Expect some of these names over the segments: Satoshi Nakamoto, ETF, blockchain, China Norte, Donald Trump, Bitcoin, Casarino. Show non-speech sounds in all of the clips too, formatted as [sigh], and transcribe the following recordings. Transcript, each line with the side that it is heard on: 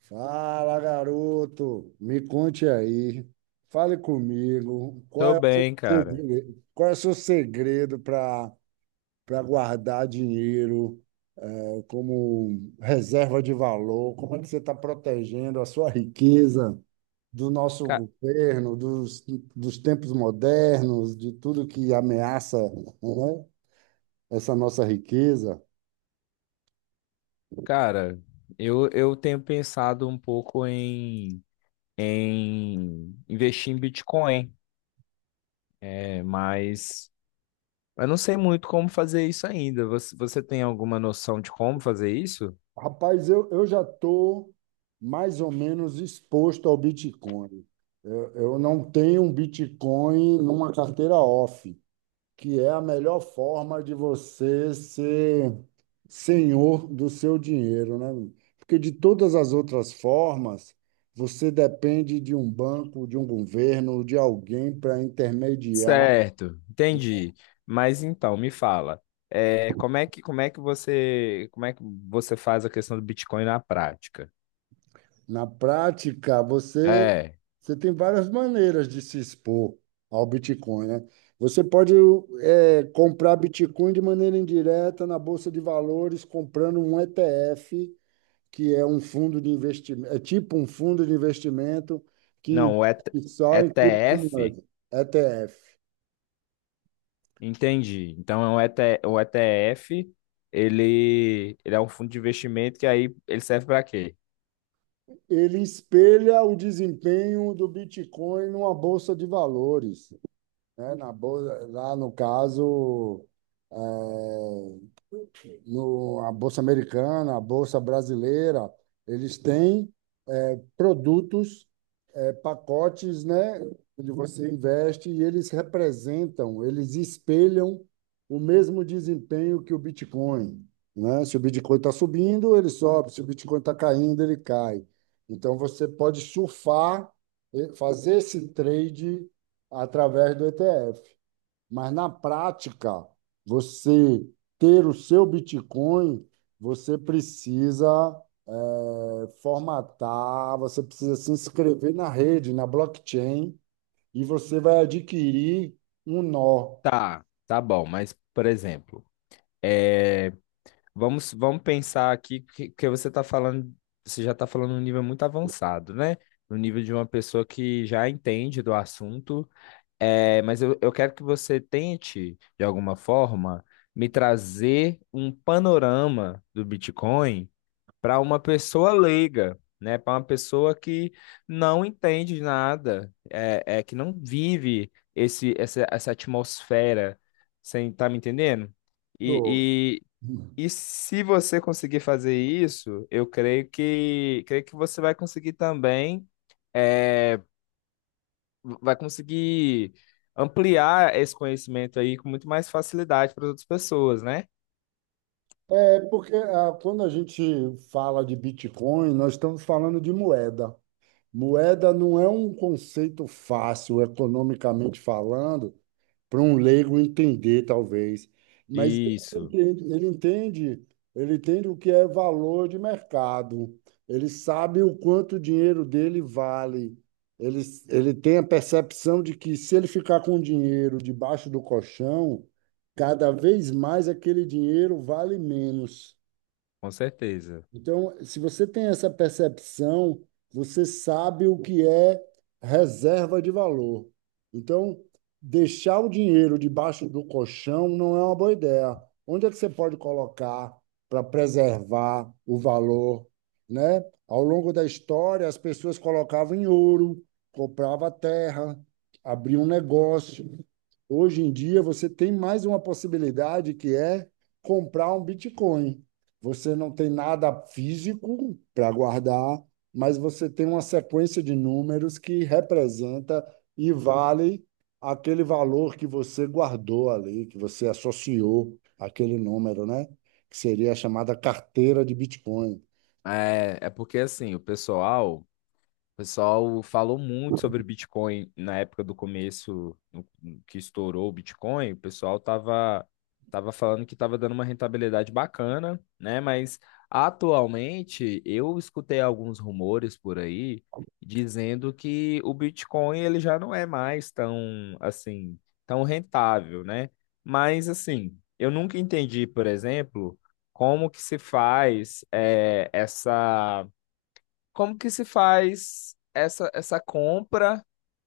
right: Fala, garoto. Me conte aí. Fale comigo. Qual
left: Tô
right: é o seu
left: bem, cara.
right: segredo, qual é o seu segredo para guardar dinheiro, como reserva de valor? Como é que você está protegendo a sua riqueza do nosso
left: Ca-
right: governo, dos tempos modernos, de tudo que ameaça, né, essa nossa riqueza?
left: cara, eu tenho pensado um pouco em investir em Bitcoin, mas eu não sei muito como fazer isso ainda. Você tem alguma noção de como fazer isso?
right: Rapaz, eu já estou mais ou menos exposto ao Bitcoin. Eu não tenho um Bitcoin numa carteira off, que é a melhor forma de você ser senhor do seu dinheiro, né? Porque de todas as outras formas, você depende de um banco, de um governo, de alguém para intermediar.
left: Certo, entendi. Mas então, me fala, como é que você faz a questão do Bitcoin na prática?
right: Na prática,
left: É,
right: você tem várias maneiras de se expor ao Bitcoin, né? Você pode comprar Bitcoin de maneira indireta na Bolsa de Valores, comprando um ETF, que é um fundo de investimento, é tipo um fundo de investimento que
left: não, o ET-
right: investe só em
left: ETF.
right: criptomoedas. ETF.
left: Entendi. Então é um ET o ETF, ele é um fundo de investimento que aí ele serve para quê?
right: Ele espelha o desempenho do Bitcoin numa Bolsa de Valores, né? Na bolsa, lá no caso. Eh, no, A Bolsa Americana, a Bolsa Brasileira, eles têm produtos, é, pacotes, né, onde você investe e eles representam, eles espelham o mesmo desempenho que o Bitcoin. Né? Se o Bitcoin está subindo, ele sobe, se o Bitcoin está caindo, ele cai. Então você pode surfar, fazer esse trade através do ETF. Mas na prática, você ter o seu Bitcoin, você precisa formatar, você precisa se inscrever na rede, na blockchain, e você vai adquirir um nó
left: Tá, tá bom, mas por exemplo, é, vamos pensar aqui que você está falando, você já está falando num nível muito avançado, né? No nível de uma pessoa que já entende do assunto, mas eu quero que você tente, de alguma forma, me trazer um panorama do Bitcoin para uma pessoa leiga, né? Para uma pessoa que não entende nada, é que não vive essa atmosfera, você tá me entendendo?
right: do.
left: E, e se você conseguir fazer isso, eu creio que você vai conseguir também, é, vai conseguir ampliar esse conhecimento aí com muito mais facilidade para as outras pessoas, né?
right: É porque quando a gente fala de Bitcoin, nós estamos falando de moeda. Moeda não é um conceito fácil, economicamente falando, para um leigo entender, talvez. Mas
left: Isso,
right: ele entende o que é valor de mercado. Ele sabe o quanto o dinheiro dele vale. Ele, Ele tem a percepção de que se ele ficar com o dinheiro debaixo do colchão, cada vez mais aquele dinheiro vale menos.
left: com certeza.
right: Então, se você tem essa percepção, você sabe o que é reserva de valor. Então, deixar o dinheiro debaixo do colchão não é uma boa ideia. Onde é que você pode colocar para preservar o valor, né? Ao longo da história, as pessoas colocavam em ouro, compravam terra, abriam um negócio. Hoje em dia, você tem mais uma possibilidade que é comprar um Bitcoin. Você não tem nada físico para guardar, mas você tem uma sequência de números que representa e vale aquele valor que você guardou ali, que você associou aquele número, né? Que seria a chamada carteira de Bitcoin.
left: É porque assim, o pessoal falou muito sobre Bitcoin na época do começo, que estourou o Bitcoin. O pessoal tava falando que tava dando uma rentabilidade bacana, né? Mas atualmente eu escutei alguns rumores por aí dizendo que o Bitcoin ele já não é mais tão assim, tão rentável, né? Mas assim, eu nunca entendi, por exemplo, como que se faz eh, essa como que se faz essa compra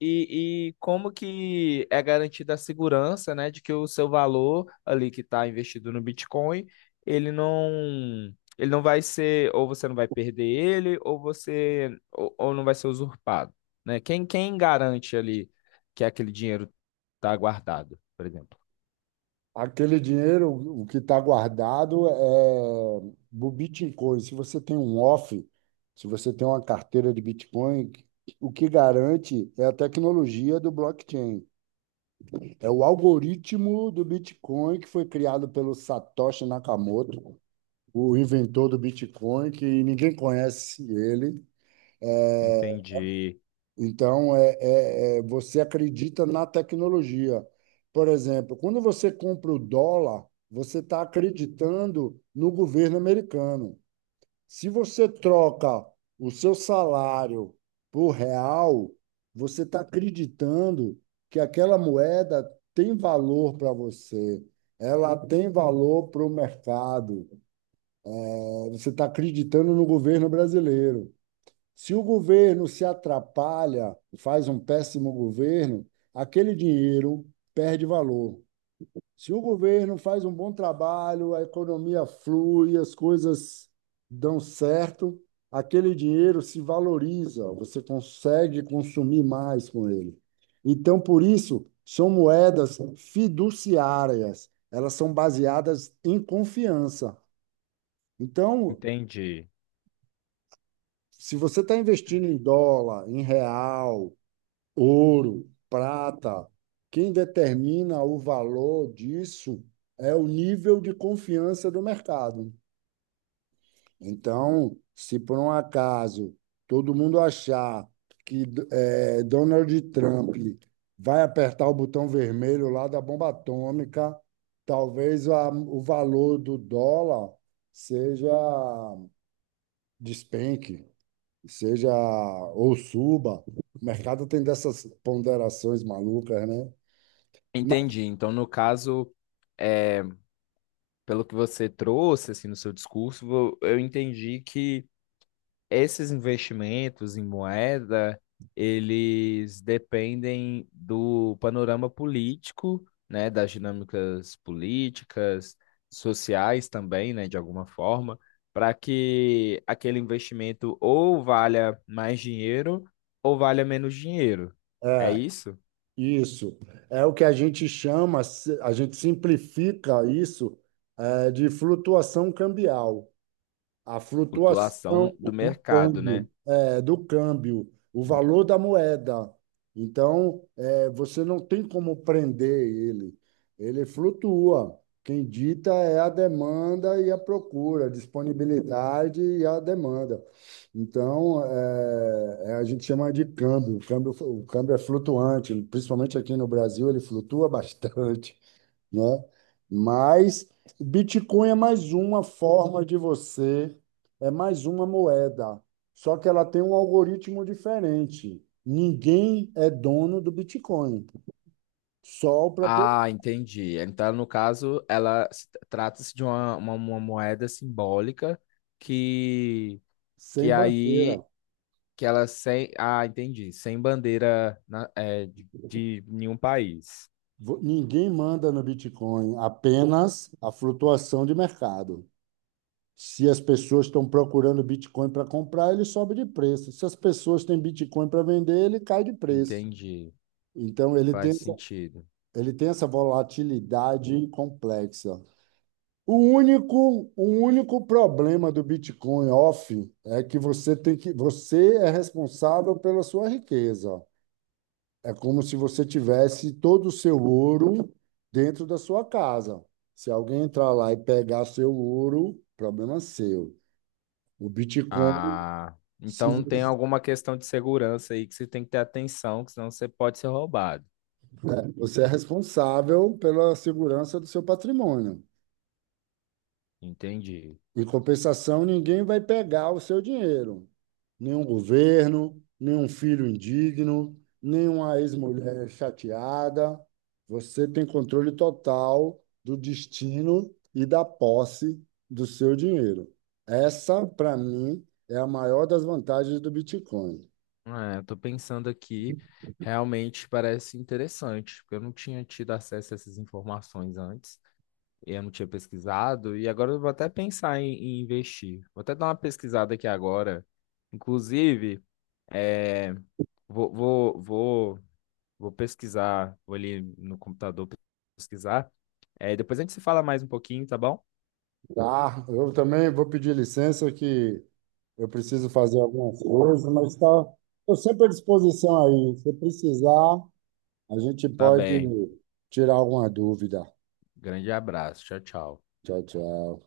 left: e como que é garantida a segurança, né, de que o seu valor ali que está investido no Bitcoin, ele não ele não vai ser ou você não vai perder ele ou não vai ser usurpado, né? Quem garante ali que aquele dinheiro está guardado, por exemplo?
right: Aquele dinheiro, o que está guardado é o Bitcoin. Se você tem um off, se você tem uma carteira de Bitcoin, o que garante é a tecnologia do blockchain. É o algoritmo do Bitcoin que foi criado pelo Satoshi Nakamoto, o inventor do Bitcoin, que ninguém conhece ele. É,
left: Entendi,
right: então, você acredita na tecnologia. Por exemplo, quando você compra o dólar, você está acreditando no governo americano. Se você troca o seu salário por real, você está acreditando que aquela moeda tem valor para você, ela tem valor para o mercado, você está acreditando no governo brasileiro. Se o governo se atrapalha, faz um péssimo governo, aquele dinheiro perde valor. Se o governo faz um bom trabalho, a economia flui, as coisas dão certo, aquele dinheiro se valoriza, você consegue consumir mais com ele. Então, por isso, são moedas fiduciárias, elas são baseadas em confiança. Então,
left: entendi,
right: se você está investindo em dólar, em real, ouro, prata. Quem determina o valor disso é o nível de confiança do mercado. Então, se por um acaso todo mundo achar que Donald Trump vai apertar o botão vermelho lá da bomba atômica, talvez o valor do dólar seja despenque, seja ou suba. O mercado tem dessas ponderações malucas, né? Mas-
left: entendi. Então, no caso é pelo que você trouxe assim no seu discurso, eu entendi que esses investimentos em moeda, eles dependem do panorama político, né, das dinâmicas políticas, sociais também, né, de alguma forma, para que aquele investimento ou valha mais dinheiro ou valha menos dinheiro. É
right: É,
left: isso?
right: isso. É o que a gente chama, a gente simplifica isso, é, de flutuação cambial. A
left: Flutuação
right: flutuação do
left: do mercado,
right: câmbio,
left: né?
right: é, do câmbio, o valor da moeda. Então, é, você não tem como prender ele. Ele flutua. Quem dita é a demanda e a procura, a disponibilidade e a demanda. Então, a gente chama de câmbio. O câmbio, o câmbio é flutuante, principalmente aqui no Brasil, ele flutua [laughs] bastante, né? Mas Bitcoin é mais uma forma de você, é mais uma moeda, só que ela tem um algoritmo diferente. Ninguém é dono do Bitcoin, só o próprio,
left: Ah, entendi. Então, no caso, ela trata-se de uma moeda simbólica que, que
right: sem
left: aí
right: bandeira.
left: que ela sem. Ah, entendi. Sem bandeira de nenhum país.
right: Ninguém manda no Bitcoin, apenas a flutuação de mercado. Se as pessoas estão procurando Bitcoin para comprar, ele sobe de preço. Se as pessoas têm Bitcoin para vender, ele cai de preço.
left: Entendi.
right: Então, ele
left: Faz
right: tem
left: sentido.
right: Ele tem essa volatilidade complexa. O único problema do Bitcoin off é que você é responsável pela sua riqueza. É como se você tivesse todo o seu ouro dentro da sua casa. Se alguém entrar lá e pegar seu ouro, problema seu. O Bitcoin,
left: Ah,
right: se
left: então tem
right: você,
left: alguma questão de segurança aí que você tem que ter atenção, que senão você pode ser roubado.
right: é, você é responsável pela segurança do seu patrimônio.
left: Entendi.
right: Em compensação, ninguém vai pegar o seu dinheiro. Nenhum governo, nenhum filho indigno, nenhuma ex-mulher chateada. Você tem controle total do destino e da posse do seu dinheiro. Essa, para mim, é a maior das vantagens do Bitcoin.
left: Tô pensando aqui, realmente parece interessante, porque eu não tinha tido acesso a essas informações antes, e eu não tinha pesquisado, e agora eu vou até pensar em investir. Vou até dar uma pesquisada aqui agora. Inclusive, é, vou, vou, vou, vou pesquisar, vou ali no computador pesquisar. Depois a gente se fala mais um pouquinho, tá bom?
right: Tá, eu também vou pedir licença que eu preciso fazer algumas coisas, mas tá, estou sempre à disposição aí. Se precisar, a gente
left: Tá
right: pode
left: bem.
right: tirar alguma dúvida.
left: Grande abraço. Tchau, tchau.
right: Tchau, tchau.